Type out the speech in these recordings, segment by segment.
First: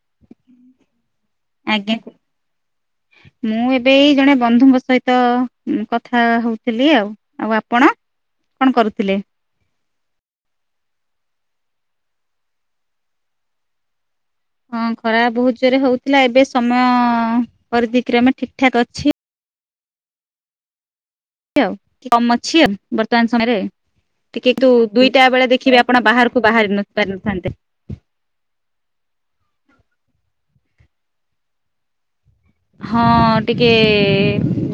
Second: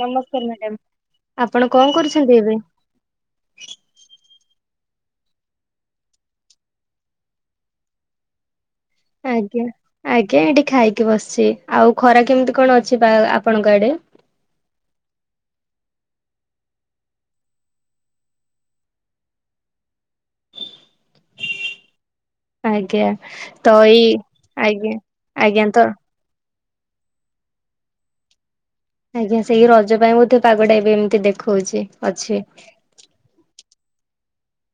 ନମସ୍କାର ମ୍ୟାଡାମ ଆପଣ ହ୍ୟାଲୋ ଆଜ୍ଞା କଣ କରୁଛନ୍ତି ଏବେ। ମୁଁ ଏବେ ଏଇ ଜଣେ ବନ୍ଧୁଙ୍କ ସହିତ କଥା ହଉଥିଲି ଆଉ ଆଉ ଆପଣ। କଣ କରୁଥିଲେ? ଆଜ୍ଞା ଆଜ୍ଞା ଏଠି ଖାଇକି ବସିଛି । ଆଉ ଖରା କେମିତି କଣ ଅଛି ବା ଆପଣଙ୍କ ଆଡେ? ହଁ ଖରା ବହୁତ ଜୋରେ ହଉଥିଲା ଏବେ ସମୟ ପରିତି କ୍ରମେ ଠିକ୍ ଠାକ୍ ଅଛି । [inaudible] କମ ଅଛି ଆ ଆଜ୍ଞା ବର୍ତ୍ତମାନ ସମୟରେ ତ ଏଇ ଟିକେ ତୁ ଆଜ୍ଞା ଦୁଇଟା ବେଳେ ଆଜ୍ଞା ଦେଖିବେ ତ ଆପଣ ବାହାରକୁ ବାହାରି ନ ପାରିନଥାନ୍ତେ । ଆଜ୍ଞା ସେଇ ରଜ ପାଇଁ ବୋଧେ ପାଗଟା ଏମିତି ଦେଖଉଛି ଅଛି । ହଁ ଟିକେ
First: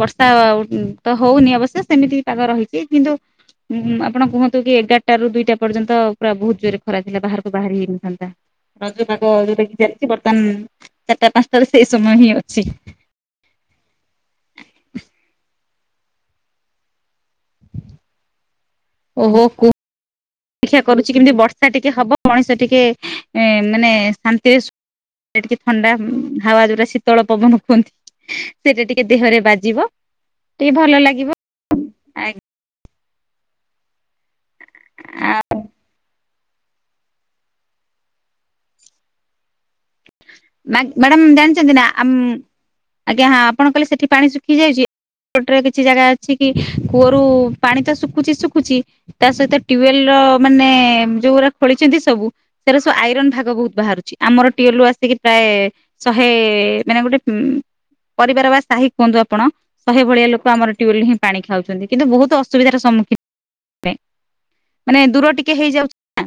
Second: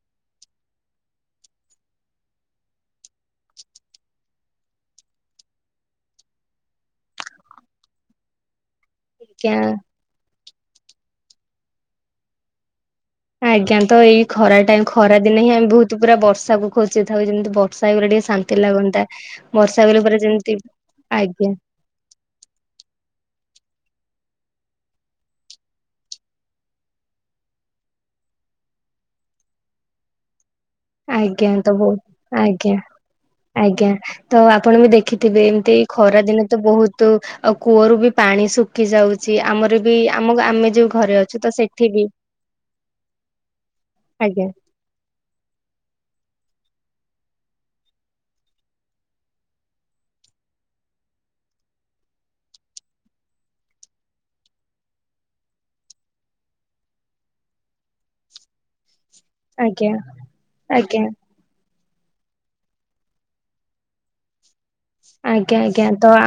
ବର୍ଷା ଉଁ ତ ହଉନି ଅବଶ୍ୟ ସେମିତି ପାଗ ରହିଛି କିନ୍ତୁ ଉଁହୁଁ ଆପଣ କୁହନ୍ତୁ କି ଏଗାରଟା ରୁ ଦୁଇଟା ପର୍ଯ୍ୟନ୍ତ ପୁରା ବହୁତ ଜୋରରେ ଖରା ଥିଲା ବାହାରକୁ ବାହାରି ହେଇନଥାନ୍ତା। ରଜପାଗ ଆଜ୍ଞା ଯୋଉଟା କି ଚାଲିଛି ବର୍ତ୍ତାନ୍ ଚାରିଟା ପାଞ୍ଚଟାରୁ ସେଇ ସମୟ ହିଁ ଅ ସି। ଆଜ୍ଞା ତ ଏଇ ଖରା ଟାଇମ ଖରା ଦିନେ ହିଁ ଆମେ ବହୁତ ପୁରା ବର୍ଷା ପକଉଚି ଏଥରକ ଯେମିତି ବର୍ଷା ହେଇଗଲେ ଟିକେ ଶାନ୍ତି । ଓହୋ କୁ, ଅପେକ୍ଷା କରୁଛି କେମିତି ଆଜ୍ଞା ବର୍ଷା ଟିକେ ହବ ମଣିଷ ଟିକେ ଏ ମାନେ ଶାନ୍ତିରେ ସୋ [unintelligible] ଟିକେ ଥଣ୍ଡା ହାୱା ଯୋଉଟା ଶୀତଳ ପବନ କୁହନ୍ତି ସେଟା ଟିକେ ଦେହରେ ବାଜିବ । ଆଜ୍ଞା ଦବୁ ଆଜ୍ଞା । ଆଜ୍ଞା ତ ଆପଣ ବି ଦେଖିଥିବେ ଏମିତି ଖରା ଦିନେ ତ ବହୁତ ଆଉ କୂଅରୁ ବି ପାଣି ଶୁଖି ଯାଉଛି ଆମରବି ମା ମ୍ମ୍ୟାଡ଼ମ ଜାଣିଛନ୍ତିନା ବି ଉମ୍ ଆଜ୍ଞା ହଁ ଆପଣ କହିଲେ ସେଠି ପାଣି ଆଜ୍ଞା ଶୁଖିଯାଇଛି ଏପଟ୍ରେବି କିଛି ଜାଗା ଅଛି କି କୂଅରୁ ପାଣି ତ ଶୁଖୁଛି ଶୁଖୁଛି ତା ସହିତ ଟିୱେଲ୍ ର ମାନେ ଯୋଉଗୁରା ଖୋଳିଛନ୍ତି ସବୁ ସେଗୁରା ସବୁ ଆଇରନ୍ ଭାଗ ବହୁତ ବାହାରୁଛି ଆମର ଟିୱଲରୁ ପା ତିକି ପ୍ରାୟ ଶହେ ମାନେ ଗୋଟେ ଉଁ ପରିବାର ବା ସାହି କୁହନ୍ତୁ ଆପଣ ଆଜ୍ଞା ଶହେ ଭଳିଆ ଲୋକ ଆମର ଟ୍ୟୁଲରୁ ଆଜ୍ଞା ହିଁ ପାଣି ଖାଉଛନ୍ତି । କିନ୍ତୁ ବହୁତ ଅସୁବିଧାର ସମ୍ମୁଖୀ ପାଇ । ମାନେ ଦୂର ଟିକେ ଆଜ୍ଞା ଆଜ୍ଞା ହେଇଯାଉଚି ତ ନା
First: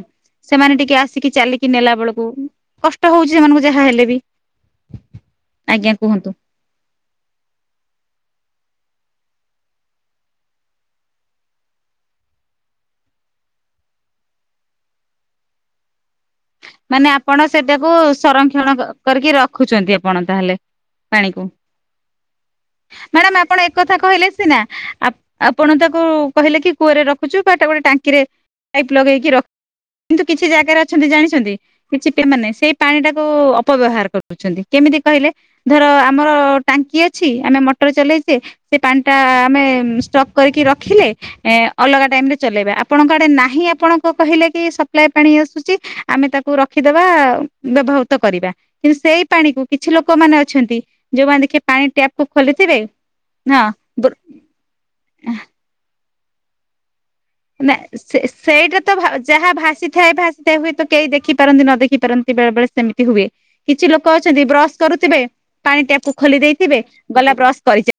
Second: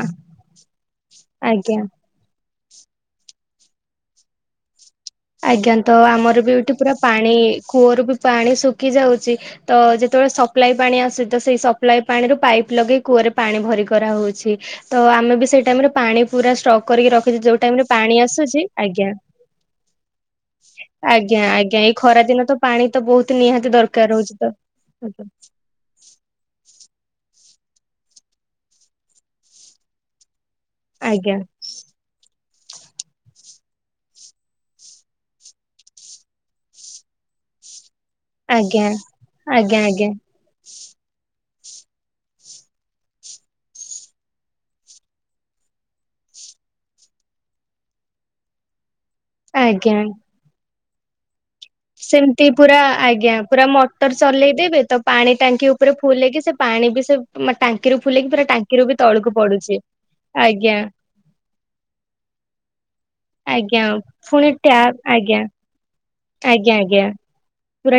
ସେମାନେ ଟିକେ ଆସିକି ଚାଲିକି ଆଜ୍ଞା ନେଲା ବେଳକୁ । କଷ୍ଟ ହଉଚି ଏମାନଙ୍କୁ ଯାହା ହେଲେ ବି। ଆଜ୍ଞା ତ ଆମର ବି ଏଠି ପୁରା ପାଣି କୂଅରୁ ବି ପାଣି ଶୁ କି ଯାଉଛି ତ ଯେତେବେଳେ ସପ୍ଲାଇ ପାଣି ଆସେ ତ ସେଇ ସପ୍ଲାଇ ପାଣିରୁ ପାଇପ୍ ଲଗେଇ କୂଅରେ ପାଣି ଭରି କରାହଉଛି। ତ ଆମେ ବି ସେଇ ଟାଇମରେ ପାଣି ପୁରା ଷ୍ଟକ୍ ମାନେ କରିକି ରଖିଛୁ ଆପଣ ଯୋଉ ଟାଇମ ରେ ସେଟାକୁ ପାଣି ଆସୁଛି ସଂରକ୍ଷଣ କ ଆଜ୍ଞା କରିକି ରଖୁଛନ୍ତି ଆପଣ। ତାହେଲେ ଆଜ୍ଞା ପାଣିକୁ। ଆଜ୍ଞା ଏଇ ଖରା ଦିନ ତ ପାଣି ତ ମ୍ୟାଡାମ ବହୁତ ଆପଣ ନିହାତି ଏକଥା ଦରକାର କହିଲେ ହଉଛି ତ। ସିନା ଆପ୍ ଆପଣ ତାକୁ କହିଲେ କି କୂଅରେ ରଖୁ ଜୁ କାଟାଗୋରି ଟାଙ୍କିରେ ପାଇପ ଲଗେଇକି ରଖ କିନ୍ତୁ କି ଛି ଜାଗାରେ ଅଛନ୍ତି ଆଜ୍ଞା ଜାଣିଛନ୍ତି? ଚିଟିଆ ମାନେ ସେଇ ପାଣି ଟାକୁ ଅପବ୍ୟବହାର କରିଦଉଛନ୍ତି କେମିତି କହିଲେ ଧର ଆମର ଟାଙ୍କି ଅଛି ଆମେ ମ ଟର ଚଲେଇଦିଏ ସେ ଆଜ୍ଞା ପାଣିଟା ଆମେ ଆଜ୍ଞା ଉମ୍ ଆଜ୍ଞା ଷ୍ଟକ୍ କରିକି ର ଖିଲେ ଏ ଅଲଗା ଟାଇମରେ ଚଲେଇବା ଆପଣଙ୍କ ଆଡେ ନାହିଁ ଆପଣ କ କହିଲେକି ସପ୍ଲାଏ ପାଣି ଆସୁଚି ଆମେ ତାକୁ ହଉ ରଖିଦବା ବ୍ୟବହୃତ କରିବା। କିନ୍ତୁ ସେଇ ପାଣିକୁ କିଛି ଲୋକମାନେ ଅଛନ୍ତି ଯୋଉମାନେ ଦେଖିବେ ପାଣି ଟ୍ୟାପ କୁ ସେମତି ପୁରା ଖୋଲିଥିବେ ଆଜ୍ଞା। ହଁ ପୁରା ମଟର ଚଲେଇଦେବେ ତ ପାଣି ଟାଙ୍କି ଉପରେ ଫୁଲ ହେଇକି ସେ ପାଣି ବି ସେ ମାନେ ଟାଙ୍କିରୁ ସେ ସେ ଫୁଲେଇକି ପୁରା ସେଇଟା ଟାଙ୍କିରୁ ତ ବି ତଳକୁ ଯାହା ପଡୁଛି ଭାସିଥାଏ ଭାସିଥାଏ ହୁଏ ଆଜ୍ଞା ତ କେହି ଦେଖି ପାରନ୍ତି ନ ଦେଖି ପାରନ୍ତି ବେଳେ ବେଳେ ସେମିତି ହୁଏ। ଆଜ୍ଞା। କିଛି ଲୋକ ଅଛନ୍ତି ପୁଣି ବ୍ରଶ ଟ୍ୟାପ କରୁଥିବେ ଆଜ୍ଞା ପାଣି ଟ୍ୟା ଖୋଲି ଦେଇଥିବେ ଗଲା ବ୍ରସ୍ କରିଚାଲି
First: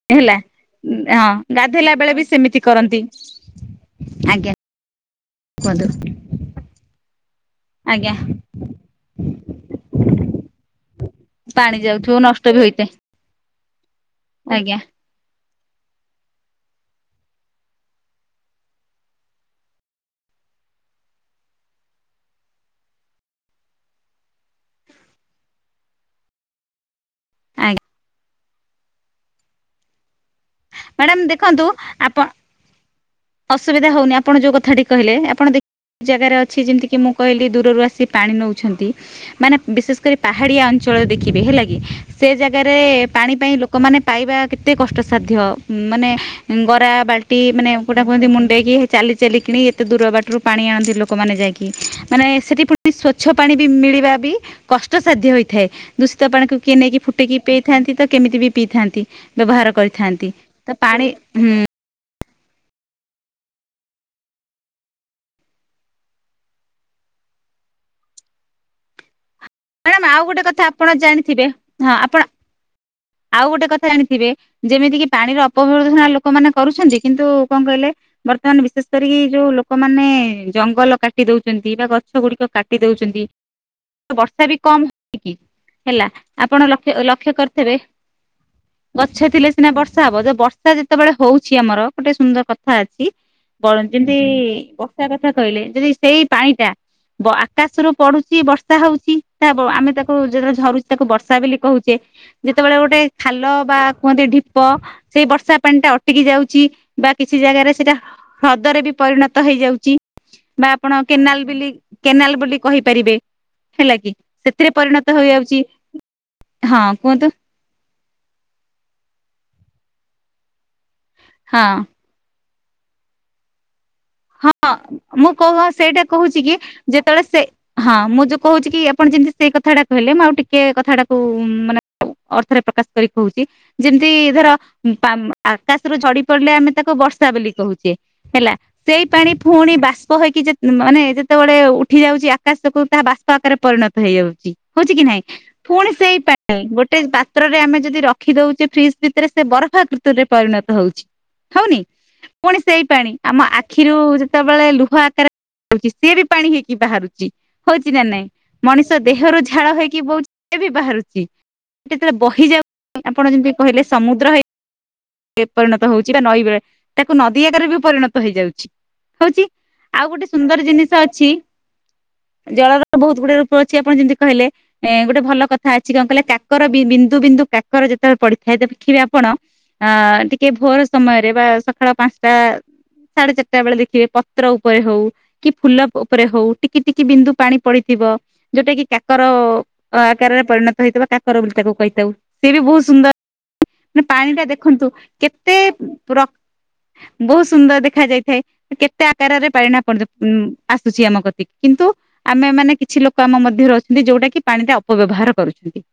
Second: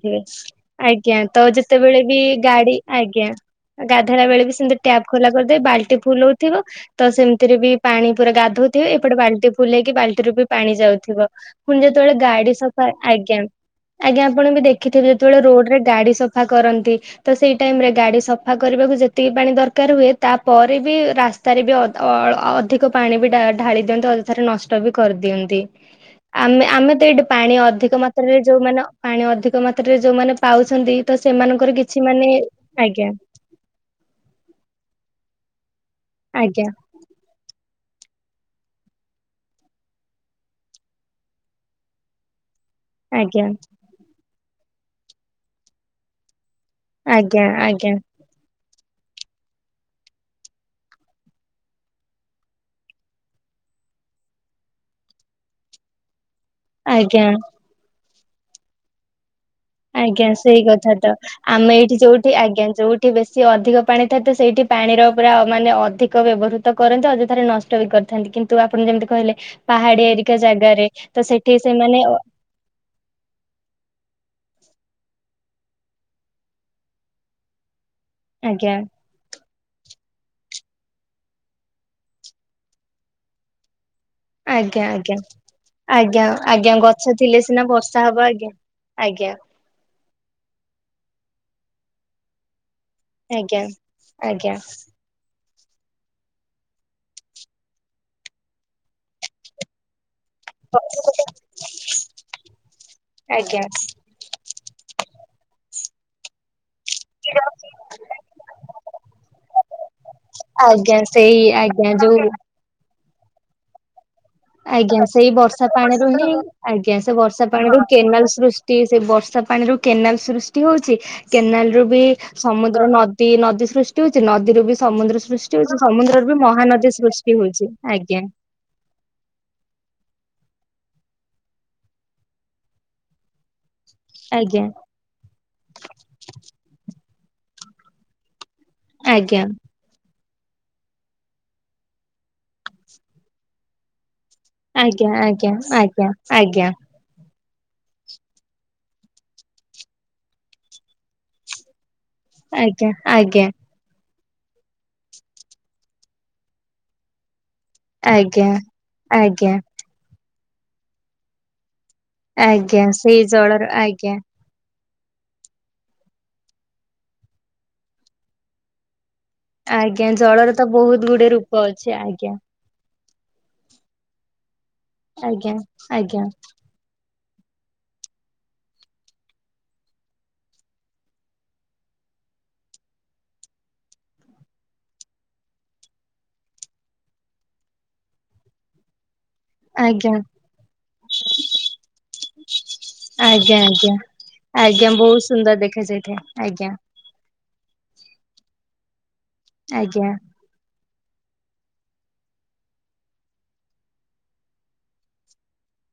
ଥିବେ ଆଜ୍ଞା। ତ ଯେତେବେଳେ ବେଳେ ବି ସେମିତି ଗାଡି କରନ୍ତି ଆଜ୍ଞା ଗାଧେଇଲା ବେଳେ ଆଜ୍ଞା ବି ସେମିତି ଟ୍ୟାପ୍ ଖୋଲା କରିଦେଇ କୁହନ୍ତୁ ବାଲଟି ଫୁଲ ହଉଥିବ ତ ସେମ ତିରେ ବି ପାଣି ଆଜ୍ଞା ପୁରା ଗାଧଉଥିବେ ଏପଟେ ବାଲ୍ଟି ଫୁଲ ହେଇକି ବାଲ୍ଟିରେ ବି ପାଣି ଯାଉଥିବ। ପାଣି ପୁଣି ଯାଉଥିବ ନଷ୍ଟ ଯେତେବେଳେ ବି ସଫା ହୋଇଥାଏ ହଏ ଆଜ୍ଞା। [unintelligible] ଆଜ୍ଞା ଆପଣ ବି ଆଜ୍ଞା ଦେଖିଥିବେ ଯେତେବେଳେ ରୋଡ୍ ଗାଡି ସଫା କରନ୍ତି। ତ ସେଇ ଟାଇମରେ ଗାଡି ସଫା କରିବାକୁ ଯେତିକି ପାଣି ଦରକାର ହୁଏ ତାପରେ ବି ରାସ୍ତାରେ ବି ଅଦ ଅ ଅଧିକପାଣି ବି ଢା ଢାଳି ଦିଅନ୍ତି ଅଯଥାରେ ନଷ୍ଟ ବି କରିଦିଅନ୍ତି। ଆମେ ଆମେ [unintelligible] ପାଣି ଆଜ୍ଞା ଅଧିକ ମାତ୍ରାରେ ଯୋଉ ମାନ ପାଣି ଅଧିକ ମାତ୍ରାରେ ଯୋଉ ମାନେ ମ୍ୟାଡ଼ାମ ଦେଖନ୍ତୁ ଆପଣ ଆଜ୍ଞା ଅସୁବିଧା ହଉନି। ଆପଣ ଯୋଉ କଥାଟି କହିଲେ ଆପଣ ଦେ ବହୁତ ଜାଗାରେ ଅଛି ଆଜ୍ଞା ଯେମିତି କି ମୁଁ କହିଲି ଦୂରରୁ ଆସିି ସେ ପାଣି ନଉଛନ୍ତି। ମାନେ ବିଶେଷ କରି ପାହାଡ଼ିଆ ଅଞ୍ଚଳରେ ଦେଖିବେ ହେଲା କି, ସେ ଜାଗା ଜାଗାରେ ପାଣି ଆଜ୍ଞା ପାଇଁ ଲୋକମାନେ ପାଇବା କେତେ କଷ୍ଟସାଧ୍ୟ। ମ୍-ମାନେ ଗରା ବାଲ୍ଟି ଆଜ୍ଞା ମାନେ ଆଜ୍ଞା କୋଟା କୁହନ୍ତି ମୁଣ୍ଡେଇକି ହେ ଚାଲି ଚାଲି କିଣି ଏତେ ଦୂର ବାଟରୁ ପାଣି ଆଣନ୍ତି। ଲୋକମାନେ ଯାଇକି ମାନେ, ସେଠି ପୁଣି ସ୍ଵଚ୍ଛ ପାଣି ବି ମିଳିବା ବି କଷ୍ଟସାଧ୍ୟ ହୋଇଥାଏ। ଦୂଷି ତ ପାଣି କୁ ନେଇକି ଆଜ୍ଞା ଫୁଟକି ପେଇଥାନ୍ତି ତ କେମିତି ବି ପିଇଥାନ୍ତି? ବ୍ୟବହାର କରିଥାନ୍ତି। ଗଥା ପାଣି ତ ହୁଁ ଆମେ ଏଠି ଯୋଇଠ୍ ସେ ଆଜ୍ଞା ଯୋଉଠି ବେଶୀ ଅଧିକ ପାଣି ଥାଏ, ତ ସେଇଠି ପାଣିର ପୁରା ମାନେ ଅଧିକ ବ୍ୟବହୃତ କରନ୍ତି। ଅଯଥାରେ, ନଷ୍ଟ ବି କରିଥାନ୍ତି କିନ୍ତୁ ଆପଣ ଯେମିତି କହିଲେ ମାଡାମ୍ ପାହାଡିଆ ଆଉ ଏରିକା ଗୋଟେ କଥା ଜାଗାରେ ଆପଣ ତ ଜାଣିଥିବେ ସେଠି ହଁ, ସେମାନେ ଅ ଆପଣ ଆଉ ଗୋଟ କଥା ଜାଣିଥିବେ। ଯେମିତି କି ପାଣିର ଅପବ୍ୟବହୃତ ଲୋକମାନେ କରୁଛନ୍ତି। କିନ୍ତୁ କଣ କହିଲେ? ବର୍ତ୍ତମାନ ଆଜ୍ଞା ବିଶେଷ କରିକି ଯୋଉ ଲୋକମାନେ ଜଙ୍ଗଲ କାଟି ଦଉଛନ୍ତି ବା ଗଛ ଗୁଡିକ କାଟି ଦେଉଛନ୍ତି, ବ ଷା ବି ଆଜ୍ଞା କମ୍ ଆଜ୍ଞା ହଉ କି ହେଲା। ଆଜ୍ଞା ଆପଣ ଆଜ୍ଞା ଲକ୍ଷ ଗଛ ଲକ୍ଷ୍ୟ ଥିଲେ ସିନା କରିଥିବେ, ବର୍ଷା ହବ ଆଜ୍ଞା ଗଛ ଆଜ୍ଞା ଥିଲେ ସିନା ବର୍ଷ ବର୍ଷା ହବ ଯେ ବର୍ଷା ଯେତେବେଳେ ହଉଛି ଆମର ଗୋଟେ ସୁନ୍ଦର କ ଥା ଅଛି ଆଜ୍ଞା ବରଂ ଯେମତି-ଇ ଆଜ୍ଞା ବର୍ଷା କଥା କହିଲେ ଯଦି ସେଇ ପାଣି ଟା ଆକାଶରୁୁ ପଡୁଛି ବର୍ଷା ହଉଛି। ତା ବ ଆମେ ତ କୁ ଯେତେବେଳେ ଝରୁଛି ତାକୁ ବର୍ଷା ବୋଲି କହୁଛେ। ଯେତେବେଳେ ଗୋଟେ ଖାଲ ଆଜ୍ଞା ବା କୁହନ୍ତି ଢିପ୍ ତ ସେଇ ବର୍ଷା ପାଣିଟା ଅଟିକି ଯାଉଛି। ବା କିଛି ଜାଗାରେ ସେଇଟା ହ-ହ୍ରଦରେ ବି ପରିଣତ ହେଇଯାଉଛି ବା ଆଜ୍ଞା ଆପଣ ସେଇ କେନାଲ୍ ବୋଲି ଆଜ୍ଞା ଯୋଉ କେନାଲ୍ ବୋଲି କହିପାରିବେ। ହେଲା କି। ସେଥିରେ ଆଜ୍ଞା ପରିଣତ ସେଇ ହେଇଯାଉଛି ବର୍ଷା ପାଣିରୁ ହିଁ ହଁ ଆଜ୍ଞା, ସେ କୁହନ୍ତୁ ବର୍ଷା ପାଣିରୁ କେନାଲ ସୃଷ୍ଟି ସେ ବର୍ଷା ପାଣିରୁ କେନାଲ ସୃଷ୍ଟି ହଉଛି। ହଁ। କେନାଲ ରୁ ବି ସମୁଦ୍ର ନଦୀ ନଦୀ ସୃଷ୍ ହଁ ମୁଁ କହ ସେଇଟା ସମୁଦ୍ରରୁ ବି କହୁଛି କି, ମହାନଦୀ ଯେତେବେଳେ ସୃଷ୍ଟି ସେ ହଉଛି ହଁ ଆଜ୍ଞା ମୁଁ ଯୋଉ କହୁଛି କି ଆପଣ ଯେମିତି ସେଇ କଥାଟା କହିଲେ ମୁଁ ଆଉ ଟିକେ କଥାଟାକୁ ମାନେ ଅର୍ଥରେ ପ୍ରକାଶ କରି କହୁଛି। ଯେମିତି ଧର ଆଜ୍ଞା ପାମ୍ ଆକାଶରୁ ଝଡି ପଡିଲେ ଆମେ ତାକୁ ବର୍ଷା ବୋଲି କହୁଛେ ହେଲା। ସେଇ ପାଣି ଆଜ୍ଞା ଫୁଣି ବାସ୍ ଷ୍ପ ହେକି ମାନେ ଯେତେବେଳେ ଉଠି ଯାଉଛି ଆକାଶକୁ ତାହା ବାଷ୍ପ ଆକାରରେ ପରିଣତ ହେଇଯାଉଛି। ହଉଛି କି ଆଜ୍ଞା ନାଇଁ ପୁଣି ଆଜ୍ଞା ସେଇ ପାଇଁ ଆଜ୍ଞା ଗୋଟେ ବା ପାତ୍ରରେ ଆମେ ଯଦି ରଖି ଦଉଛେ ଫ୍ରିଜ୍ ଭିତରେ ସେ ବରଫା କୃତରେ ପରିଣତ ହଉଛି। ହଉନି? ପୁଣି ସେଇ ଆଜ୍ଞା ପାଣି ଆଜ୍ଞା ଆମ ଆଜ୍ଞା ଯେତେବେଳେ ଲୁହ ଆକାରଛି ସିଏ ବି ପାଣି ହେଇକି ବାହାରୁଛି। ହଉଛି ନା ନାଇଁ ଆଜ୍ଞା ମଣିଷ ଦେହରୁ ଆଜ୍ଞା ଝାଳ ହେଇକି ବହୁଛି। ସେ ବି ବାହାରୁଛି। ଯେତେବେଳେ ବହିଯାଉ ଆଜ୍ଞା ସେଇ ଆପଣ ଯେମିତି ଜଳର କହିଲେ ଆଜ୍ଞା ସମୁଦ୍ର ହେଇ ପରିଣତ ହଉଛି ବା ନଈ ବେଳେ ତାକୁ ନଦୀ ଆଗରେ ବି ପରିଣତ ହେଇଯାଉଛି। ହଉଛି ଆଉ ଆଜ୍ଞା ଗୋଟେ ଜଳରେ ତ ସୁନ୍ଦର ଜିନିଷ ବହୁତ ଅଛି ଗୁଡେ ରୂପ ଅଛି ଆଜ୍ଞା। ଜଳର ବହୁତ ଗୁଡଏ ରୂପ ଅଛି ଆପଣ ଯେମିତି କହିଲେ ଏଁ ଗୋଟେ ଭଲ ଆଜ୍ଞା କଥା ଅଛି କଣ ଆଜ୍ଞା କହିଲେ କାକର ବି? ବିୁ ବିନ୍ଦୁ କାକର ଯେତେବେଳେ ପଡିଥାଏ। ଦେଖିବେ ଆପଣ ଅ ଟିକେ ଭୋର ସମୟରେ ବା ସକାଳ ପାଞ୍ଚଟା ସାଢେ ଚାରିଟା। ଯେତେ ବେଳେ ଦେଖିବେ ପତ୍ର ଉପରେ ହଉ କି ଫୁଲ ଉପରେ ହଉ ଟିକେ ଟିକେ ବିନ୍ଦୁ ପାଣି ପଡିଥିବ ଯୋଉଟା କି? କାକର ଆଜ୍ଞା ଆକାରରେ ପରିଣତ ହେଇଥିବ କାକର ବୋଲି ତାକୁ କହିଥାଉ ସେ ବି ବହୁତ ଆଜ୍ଞା ଆଜ୍ଞା ସୁନ୍ଦର। ପାଣି ଟା ଦେଖନ୍ତୁ ଆଜ୍ଞା ବହୁତ ସୁନ୍ଦର କେତେ ଦେଖାଯାଇଥାଏ ରକ୍ ଆଜ୍ଞା ବହୁତ ସୁନ୍ଦର ଦେଖ ଦେଖ ଯାଇଥାଏ। କେତ୍ ତେ ଆକାରରେ ପାଇନା ଆଜ୍ଞା। [unintelligible] ଆସୁଛି ଆମ ଗତିକି କିନ୍ତୁ ଆମେ ମାନେ କିଛି ଲୋକ ଆମ ମଧ୍ୟରେ ଅଛନ୍ତି ଯୋଉଟା କି ପାଣିରେ ଅପବ୍ୟବହାର କରୁଛନ୍ତି।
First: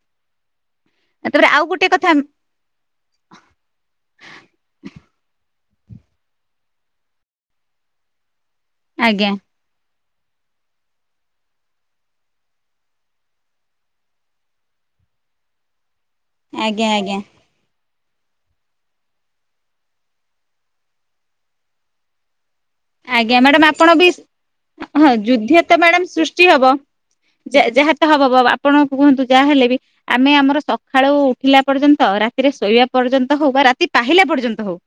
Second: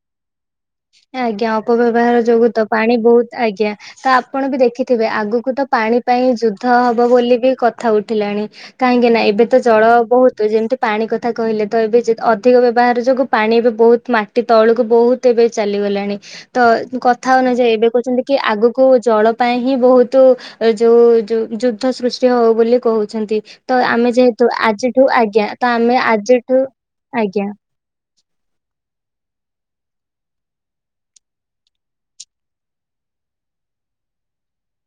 ତାପରେ ଆଜ୍ଞା ଆଉ ଗୋଟେ କଥା ଅପବ୍ୟବହାର ଯୋଗୁ ତ ପାଣି ବହୁତ ଆଜ୍ଞା ତ ଆପଣ ବି ଦେଖିଥିବେ ଆଗକୁ ତ ପାଣି ପାଇଁ ଯୁଦ୍ଧ ହବ ବୋଲି ବି କଥା ଉଠିଲାଣି। କାହିଁକି ନା ଆଜ୍ଞା। ଏବେ ତ ଜଳ ବହୁତ ଯେମିତି ପାଣି କଥା କହିଲେ ତ ଏବେ ଅଧିକ ବ୍ୟବହାର ଯୋଗୁ ପାଣି ଏବେ ବହୁତ ମାଟି ତଳକୁ ବହୁତ ଏବେ ଚାଲିଗଲାଣି। ତ ଆଜ୍ଞା କଥା ଅନୁଯାୟୀ ଏବେ କହୁଛନ୍ତି କି ଆଗକୁ ଜଳ ପାଇଁ ହିଁ ବହୁତ ଯୋଉ ଯୋଉ ଯୁଦ୍ଧ ସୃଷ୍ଟି ହଉ ଆଜ୍ଞା ମ୍ୟାଡାମ ଆପଣ ବି ଆଜିଠୁ ହଁ ଆଜ୍ଞା ଯୁଦ୍ଧ ତ ଆମେ ମ୍ୟାଡାମ ସୃଷ୍ଟି ଆଜିଠୁ ହବ ଆଜ୍ଞା ଯା ଯାହା ତ ହବ ଆପଣ କୁହନ୍ତୁ ଯାହାହଲେ ବି- କି ଆମେ ଆମର ସକାଳୁ ଉଠିଲା ପର୍ଯ୍ୟନ୍ତ ରାତିରେ ଶୋଇବା ପର୍ଯ୍ୟନ୍ତ ହଉ ବା ରାତି ପାହିଲା ପର୍ଯ୍ୟନ୍ତ ହଉ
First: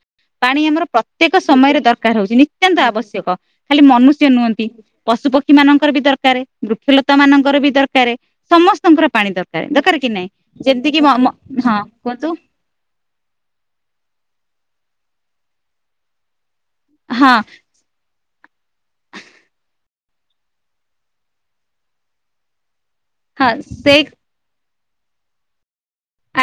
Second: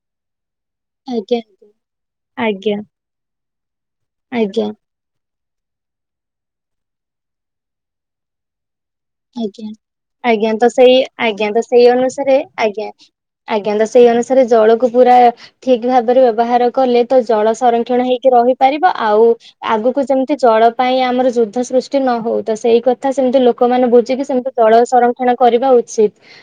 ପାଣି ଆମର ପ୍ରତ୍ୟେକ ଆଜ୍ଞା ସମୟରେ ଦରକାର ହଉଛି ନି। ଆଜ୍ଞା ଅତ୍ୟନ୍ତ ଆବଶ୍ୟକ। ଖାଲି ମନୁଷ୍ୟ ନୁହଁନ୍ତି ଆଜ୍ଞା ପଶୁପକ୍ଷ କ୍ଷୀ ମାନଙ୍କର ବି ଦରକାର ବୃକ୍ଷଲତା ମାନଙ୍କର ବି ଦରକାର ସମସ୍ତ ଆଜ୍ଞା ଆଜ୍ଞା ତ ସେଇ କିି ଆଜ୍ଞା ତ ହଁ ସେଇ କୁହନ୍ତୁ ଅନୁସାରେ ଆଜ୍ଞା ଆଜ୍ଞା ତ ସେଇ ଅନୁସାରେ ଜଳକୁ ପୁରା ଠିକ ଭାବରେ ବ୍ୟବହାର କଲେ ତ ହଁ ଜଳ ସଂରକ୍ଷଣ ହେଇ ରହିପାରିବ ଆଉ ଆଗକୁ ଯେମିତି ଜଳ ପାଇଁ ଆମର ଯୁଦ୍ଧ ସୃଷ୍ଟି ନ ହଉ ତ ସେଇ କ କଥା ସେମିତି ହଁ ଲୋକମାନେ ବହୁ ସେଇ ଜଳ ସଂରକ୍ଷଣ କରିବା ଉଚ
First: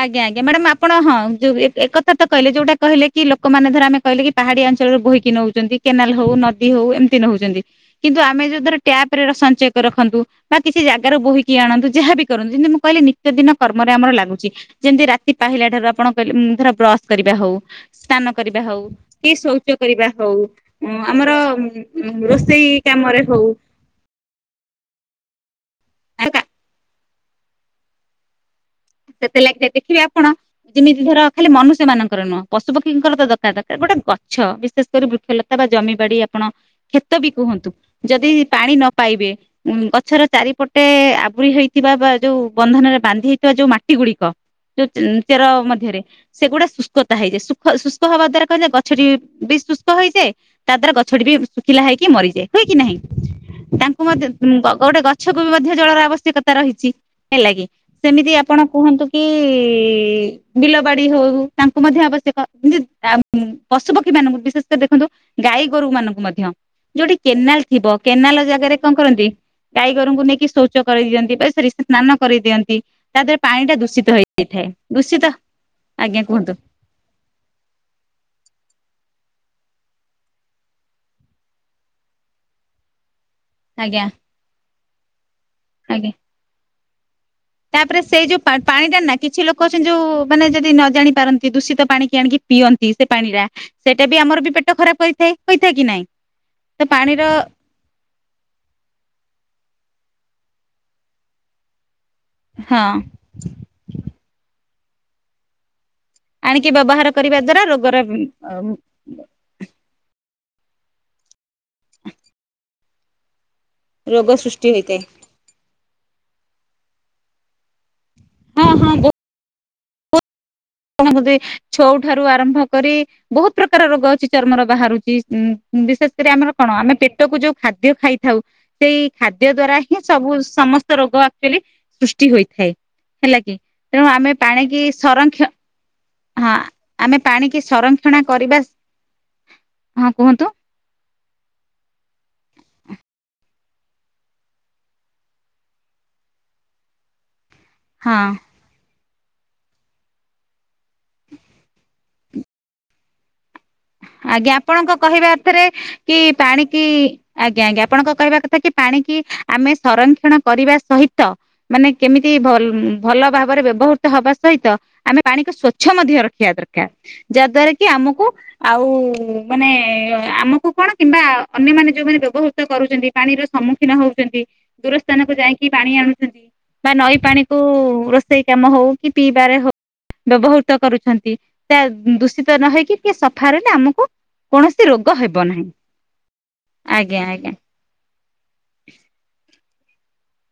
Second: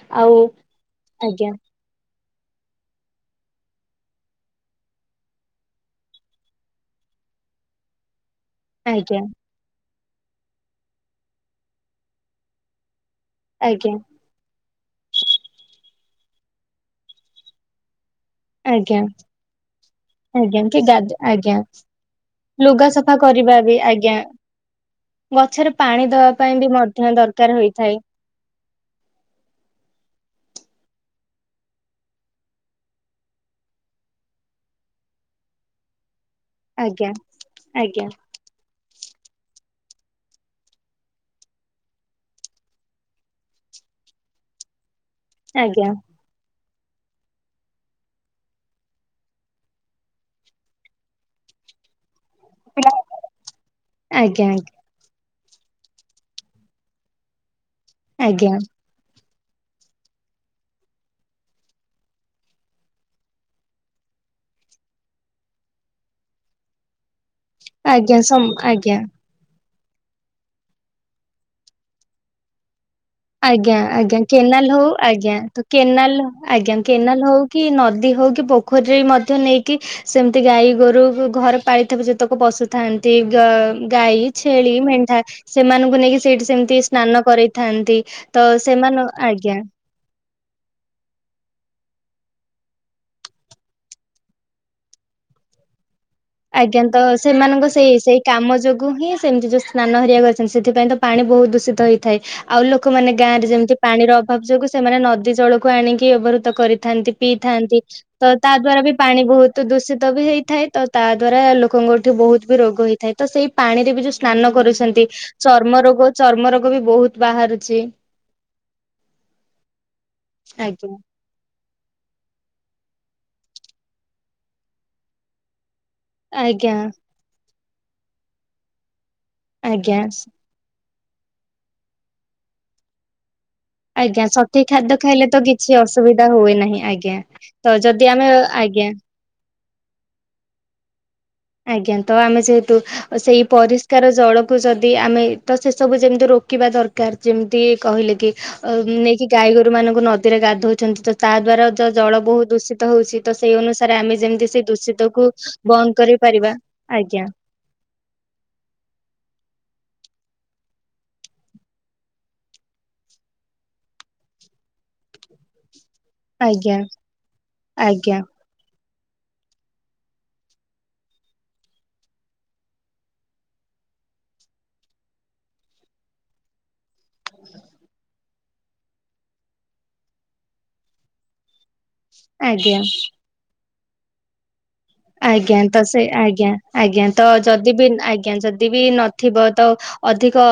ଆଜ୍ଞା ଆଜ୍ଞା ମ୍ୟାଡାମ ଆପଣ ହଁ ଯଉ ଏ ଏକଥା ତ କହିଲେ ଯୋଉଟା କହିଲେ କି ଲୋକମାନେ ଆମେ କହିଲେ ପାହାଡ଼ିଆ ଅଞ୍ଚଳ ରେ ବୋହିକି ନେଉଛନ୍ତି କେନାଲ ହଉ ନଦୀ ହଉ ଏମିତି ନଉଛନ୍ତି କିନ୍ତୁ ଆପ ଆମେ [unintelligible] ଆଜ୍ଞା ଟ୍ୟାପରେ ସଞ୍ଚୟ କର। [unintelligible] ବା କିଛି ଜାଗାରୁ ବୋହିକି ଆଣନ୍ତୁ ଯାହା ବି କରନ୍ତୁ ଯେିତି ମୁଁ କହିଲିନି କେତେ ଦିନ କର୍ମ ରେ ଆଜ୍ଞା ଆମର ଲାଗୁଛି। ଯେମିତି ରାତି ପାହିଲା ଠାରୁ ଆପଣ କହିଲେ ଉଁ ଧର ବ୍ରଶ କରିବା ହଉ ସ୍ନାନ କରିବା ହଉ ଆଜ୍ଞା କି ଶୌଚ କରିବା ହଉ ଆଜ୍ଞା କି ଉଁ ଗାଧେ ଆମର ଆଜ୍ଞା ରୋଷେଇ ଲୁଗା ସଫା କାମରେ ହଉ କରିବା ବି ଆଜ୍ଞା ଗଛରେ। ଫ ପାଣି ଦବା ପାଇଁ ବି ମ ଦରକାର ହୋଇଥାଏ । ସେତେ ଲାଗିଥାଏ, ଦେଖିବେ ଆପଣ, ଯେମିତି ଧର ଖାଲି ମନୁଷ୍ୟ ମାନଙ୍କର ନୁହଁ, ପଶୁପକ୍ଷୀଙ୍କର ତ ଦରକାର, ଦରକାର, ଗୋଟେ ଗଛ ବିଶେଷ କରି ବୃକ୍ଷଲତା ବା ଜମି ବାଡି ଆପଣ କ୍ଷେତ ଆଜ୍ଞା ବି କୁହନ୍ତୁ, ଆଜ୍ଞା ଯଦି ପାଣି ନ ପାଇବେ ଗ ଗଛର ଚାରିପଟେ ଆବୁରି ହେଇଥିବା, ବା ଯୋଉ ବନ୍ଧନରେ ବାନ୍ଧି ହେଉଥିବା, ଯୋଉ ମାଟି ଟି ଗୁଡ଼ିକ ଯୋ ଚେର ଆଜ୍ଞା ମଧ୍ୟରେ ସେଗୁଡ଼ା ଶୁ ଶୁଷ୍କତା ହେଇଯାଏ, ଶୁ ଶୁଷ୍କ ହେବା ଦ୍ୱାରା କହିଲେ, ଗଛଟି ବି ଶୁଷ୍କ ହେଇଯାଏ, ତା ଦ୍ଵାରା ଗଛଟି ବି ଶୁଖିଲା ହେଇକି ମରିଯାଏ । ହୁଏ କି ନାହିଁ, ତାଙ୍କୁ ମ ଆଜ୍ଞା ଗୋଟେ ଗ ଗଛକୁ ବି ମଧ୍ୟ, ଜଳର ଆବଶ୍ୟକତା ରହିଛି, ହେଲା କିି ସେମିତି ଆଜ୍ଞା ଆପଣ କୁହନ୍ତୁ। କି ବିଲ, ବାଡି ହଉ, ତାଙ୍କୁ ମଧ୍ୟ ଆବଶ୍ୟକ, ପଶୁପକ୍ଷୀ ମାନଙ୍କୁ ବିଶେଷ କରି ଦେଖନ୍ତୁ, ଗାଈ ଗୋରୁ ମାନଙ୍କୁ ମଧ୍ୟ ଯୋଉଠି କେନାଲ ଥିବ, ଆଜ୍ଞା କେନାଲ ସମ ଜାଗାରେ କଣ ଆଜ୍ଞା। କରନ୍ତି, ଗାଈଗୋରଙ୍କୁ ନେଇକି ଶୌଚ କରିଦିଅନ୍ତି, ବା ସରି ସ୍ନାନ କରେଇ ଦିଅନ୍ତି । ଆଜ୍ଞା, ଆଜ୍ଞା କେନାଲ ହଉ, ଦୂଷିତ ଆଜ୍ଞା ତ ଆଜ୍ଞା କେନାଲ କୁହନ୍ତୁ ଆଜ୍ଞା, କେନାଲ ହଉ, କି ନଦୀ ହଉ, କି ପୋଖରୀରେ ବି ମ ମଧ୍ୟ ନେଇକି, ସେମିତି ଗାଈ, ଗୋରୁ ଘରେ ପାଳିଥିବା ଯେତେକ ପଶୁଥାନ୍ତି, ଆଜ୍ଞା ଗାଈ, ଛେଳି, ମେଣ୍ଢା ଆଜ୍ଞା ସେମାନଙ୍କୁ ନେଇକି, ସେଇଠି ସେମିତି ସ୍ନାନ କରେଇଥାନ୍ତି ତାପରେ । ସେଇ ଯୋଉ ପାଣି ଟା ନା କିଛି ଲୋକ ଅଛନ୍ତି, ଯୋଉ ମାନେ ଯଦି ନ ଜାଣି ପାରନ୍ତି, ଦୂଷିତ ପାଣି କିି ଆଣିକି ପିଅନ୍ତି, ସେ ପାଣି ରା ସେଇଟା ବି ଆମର ବି ପେଟ ଖରାପ କରିଥାଏ, ହୋଇଥାଏ, କି ନାଇଁ । ଆଜ୍ଞା, ତ ସେମାନଙ୍କ ସେଇ, ସେଇ କାମ ଯୋଗୁ ହିଁ ସେମିତି ସ୍ନାନ ହେରିଆ କରିଛନ୍ତି, ସେଥିପାଇଁ ତ ପାଣି ବହୁତ ଦୂଷିତ ହେଇ ଥାଏ, ଆଉ ହଁ ଲୋକମାନେ ଗାଁରେ ଯେମିତି, ପାଣିର ଅଭାବ ଯୋଗୁ ସେମାନେ ନଦୀ ଜଳକୁ ଆଣିକି ବ୍ୟବହୃତ ଆଣିକି ବ୍ୟବହାର କରିଥାନ୍ତି, କରିବା ଦ୍ଵାରା ପିଇଥାନ୍ତି, ରୋଗର ତ ତା ଦ୍ଵାରା ବି ପାଣି ବହୁତ ଦୂଷିତ ବି ହେଇ ଥାଏ ତ ତା ଦ୍ଵାରା ଲୋ ଲୋକଙ୍କଠି ବହୁତ ବି ରୋଗ ହେଇଥି ଥାଏ, ତ ସେଇ ପାଣିରେ ବି ଯୋଉ ରୋଗ ସ୍ନାନ ସୃଷ୍ଟି ହୋଇଥାଏ କରୁଛନ୍ତି, ଚର୍ମ ରୋଗ ଚର୍ମ ରୋଗ, ବି ବହୁତ ବାହାରୁଛି । ହଁ, ହଁ, ବୋ ଆଜ୍ଞା [inaudible] ଛୋଉ ଠାରୁ ଆରମ୍ଭ କରି ବହୁତ ପ୍ରକାର ରୋଗ ଅଛି ଚର୍ମର ବାହାରୁଛି, ଉ ବିଶେଷ କରି ଆମର ଆଜ୍ଞା କଣ ଆମେ ପେଟକୁ ଯୋଉ [unintelligible] ଖାଦ୍ୟ ଖାଇଥାଉ ସେଇ ଖାଦ୍ୟ ଦ୍ଵାରା ଆଜ୍ଞା ହିଁ ସବୁ ସମସ୍ତ ରୋଗ ଆଚଲି ସୃଷ୍ଟି ହୋଇଥାଏ । ହେଲା କି? ତେଣୁ ଆଜ୍ଞା ଆମେ ସଠିକ ପାଣିକି ଖାଦ୍ୟ ଖାଇଲେ ତ ସଂରକ୍ଷଣ କିଛି ଅସୁବିଧା ହୁଏ ନାହିଁ ଆଜ୍ଞା। ତ ଯଦି ସଂରକ୍ଷଣ ଆମେ କରିବା ଆଜ୍ଞା। ହଁ କୁହନ୍ତୁ । ଆଜ୍ଞା ତ ଆମେ ଯେହେତୁ ସେଇ ପରିଷ୍କାର ଜଳକୁ ଯଦି ଆମେ ତ ସେସବୁ ଯେମିତି ରୋକିବା ଦରକାର ଯେମିତି ଟିକେ କହିଲେ ହଁ କି ନେଇ କି ଗାଈ, ଗୋରୁ ମାନଙ୍କୁ ନଦୀରେ ଗାଧଉଛନ୍ତି ତ ତା ଦ୍ଵାରା ତ ଜଳ ବହୁ ଦୂଷିତ ହଉଛି, ତ ସେଇ ଅନୁଶ ସାରେ ଆମେ ଯେମିତି ସେ ଦୂଷିତ କ ବନ୍ଦ କରିବା ପାଣି କି ଆଜ୍ଞା, ଆଜ୍ଞା । ଆପଣଙ୍କ କହିବା କଥା କି ପାଣି କି ଆମେ ସଂରକ୍ଷଣ କରିବା ସହିତ ମାନେ କେମିତିଲ ଭଲ ଭାବରେ ବ୍ୟବହୃତ ହବା ସହିତ ଆମେ ପାଣିକୁ ସ୍ବ ଛ ମଧ୍ୟ ରଖିବା ଆଜ୍ଞା ଦରକାର ଯାହାଦ୍ୱାରା କି ଆଜ୍ଞା ଆମକୁ ଆଉ ମାନେ ଆମକୁ କଣ କିମ୍ବା ଅନ୍ୟମାନେ ଯୋଉମାନେ ବ୍ୟବହୃତ କରୁଛନ୍ତି ପାଣିର ସମ୍ମୁଖୀନ ହଉଛନ୍ତି, ଦୂର ସ୍ଥାନକୁ ଯାଇକି ପାଣି ଆଣୁଛନ୍ତି। ବା ନଈ ପାଣିକୁ ରୋଷେଇ ସେଇ କାମ ହଉ କି ପିଇବାରେ ହଉ ବ୍ୟବହୃତ କରୁଛନ୍ତି । ଦୂଷିତ ଆଜ୍ଞା ନହଇକି କି ସ ଆମକୁ। ଆଜ୍ଞା ନାହିଁ। ତ ସେ ଆଜ୍ଞା ଆଜ୍ଞା ତ ଯଦି ବି ଆଜ୍ଞା ଯଦି ବି ନଥିବ, ତ ଅଧିକ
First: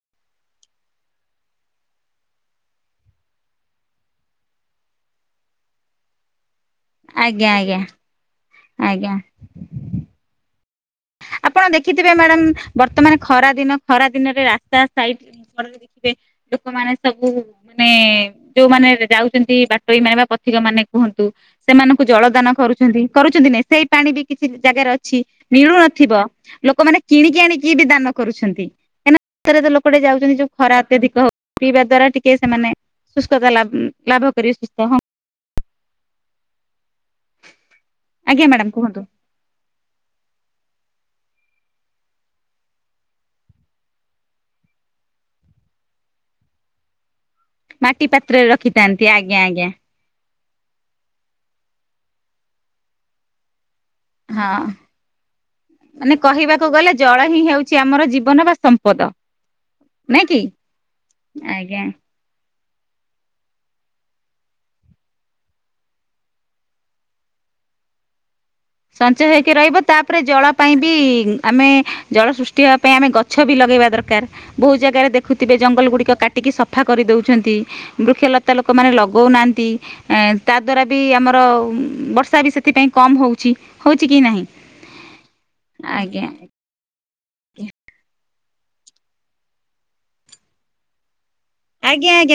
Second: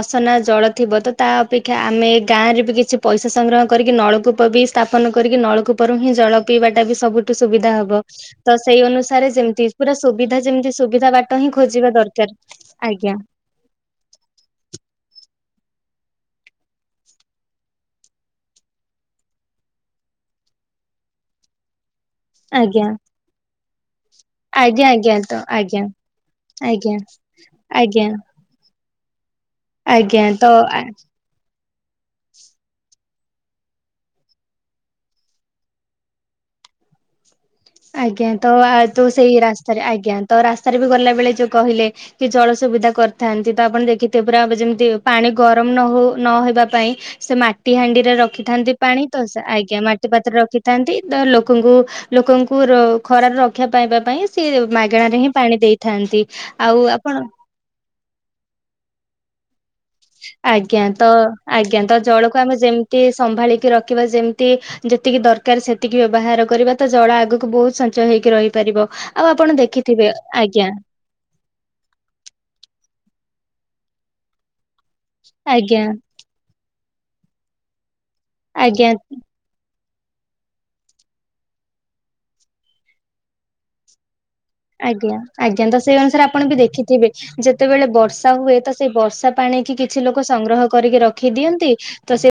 ଅସନା ଜଳ ଥିବ ତ ତା ଅପେକ୍ଷା ଆମେ ଗାଁରେ ବି କିଛି ପଇସା ସଂଗ୍ରହ କରିକି ନଳକୂପ ବି ସ୍ଥାପନ କରିକି ନଳକୂପରୁ ହିଁ ଜଳ, ପିଇବା ଟା ବି ସବୁଠୁ ଆଜ୍ଞା ସୁବିଧା ଆଜ୍ଞା ହବ। ସେଇ ଆଜ୍ଞା। ଅନୁସାରେ ଯେମିତି ପୁରା ସୁବିଧା ଯେମିତି ସୁବିଧା ବାଟ ହିଁ ଆପଣ ଖୋଜିବା ଦେଖିଥିବେ ଦରକାର ମ୍ୟାଡ଼ାମ ଆଜ୍ଞା ବର୍ତ୍ତମାନ ଖରା ଦିନ ଖରା ଦିନରେ ରାସ୍ତା ସାଇଟି - ଦେଖିବେ ଲୋକମାନେ ସବୁ ମାନେ ଯୋଉମାନୋନ ଯାଉଛନ୍ତି ବାଟୋଇ ମାନେ ବା ପଥିକ ମାନେ କୁହନ୍ତୁ ସେମାନଙ୍କୁ। ଜଳ ଦାନ ଆଜ୍ଞା କରୁଛନ୍ତି କରୁଛନ୍ତି କରୁଛନ୍ତି କି ନାହିଁ? ପାଣି ବି କିଛି ଆଜ୍ଞା ଜାଗାରେ ଆଜ୍ଞା ଅଛି ତ ନଳୁ ଆଜ୍ଞା ନ ଆଜ୍ଞା ଲୋକମାନେ କିଣିକି ଆଣିକି ବି ଆଜ୍ଞା ଦାନ କରୁଛନ୍ତି। ଏ, ଷରେ ତ ଲୋକଟେ ଆଜ୍ଞା ଯାଉଛନ୍ତି ଯୋଉ ତ ଖରା ଆ- ଅତ୍ୟଧିକ ହଉଛି। ପିଇବା ଦ୍ଵାରା ଟିକେ ସେମାନେ ସୁସ୍ଥତା ଲାଭ କରି ସୁସ୍ଥ ହ! ଆଜ୍ଞା ତ ଆଉ ତୁ ସେଇ ରାସ୍ତାରେ ଆଜ୍ଞା। ତ ରାସ୍ତାରେ ବି ଗଲା ବେଳେ ଯୋଉ କହିଲେ କି ଜଳ ସୁବିଧା କରିଥାନ୍ତି ତ ଆପଣ ଦେଖିଥିବେ ପୁରା ଯେମିତି ପାଣି ଗରମ ନହଉ ନହବା ପାଇଁ ସେ ମାଟି ହାଣ୍ଡି ରେ ରଖିଥାନ୍ତି ପାଣି ତ ଆଜ୍ଞା ମାଟି ପାତ୍ର ରଖିଥାନ୍ତି ତ ଲୋକଙ୍କୁ ଲୋକଙ୍କୁ ପୁରା ଖରା ରେ ରଖ ହଁ ଦେଇଥାନ୍ତି। ମାନେ କହିବାକୁ ଆଉ ଗଲେ ଆପଣ ଜଳ ହିଁ ହେଉଛି ଆମର ଜୀବନ ବା ସମ୍ପଦ ନାଇଁ କି? ଆଜ୍ଞା ତ ଆଜ୍ଞା ତ ଜଳକୁ ଆମେ ଯେମତି ସମ୍ଭାଳିକି ରଖିବା ଯେମତି ଯେତିକି ଦରକାର ସେତିକି ବ୍ୟବହାର କରିବା ତା ଜଳ ଆଗକୁ ବହୁତ ସଞ୍ଚୟ ହେଇକି ରହିବ ସଞ୍ଚୟ ହେଇକି ରହିବ ତାପରେ ଜଳ ଆଜ୍ଞା ପାଇଁ ବି ଆମେ ଜଳ ସୃଷ୍ଟି ହେବା ପାଇଁ ଆମେ ଗ ଛବି ଲଗେଇବା ଦରକାର ବହୁତ ଜାଗାରେ ଦେଖୁଥିବେ ଆଜ୍ଞା ଜଙ୍ଗଲ ଗୁଡ଼ିକକାଟିକି ସଫ ସଫା କରିଦଉଛନ୍ତି ବୃକ୍ଷଲତା ଆଜ୍ଞା ଲୋକମାନେ ଲଗଉନାହାନ୍ତି। ତାଦ୍ୱାରା ବି ଆମର ବର୍ଷା ବି ସେଥିପାଇଁ କମ ହେଉଛି। ହଉଛି କି ନାହିଁ ଆଜ୍ଞା ଆଜ୍ଞା ତ ସେଇ ଅନୁସାରେ ଆଜ୍ଞା ଆପଣ ବି ଦେଖିଥିବେ। ଯେତେବେଳେ ବର୍ଷ ହୁଏ ତ ସେଇ ବର୍ଷା ପାଣି କିଛି ଲୋକ ସଂଗ୍ରହ କରିକି ରଖ ରଖି ଦିଅନ୍ତି ଆଜ୍ଞା ଆଜ୍ଞା। ତ ସେ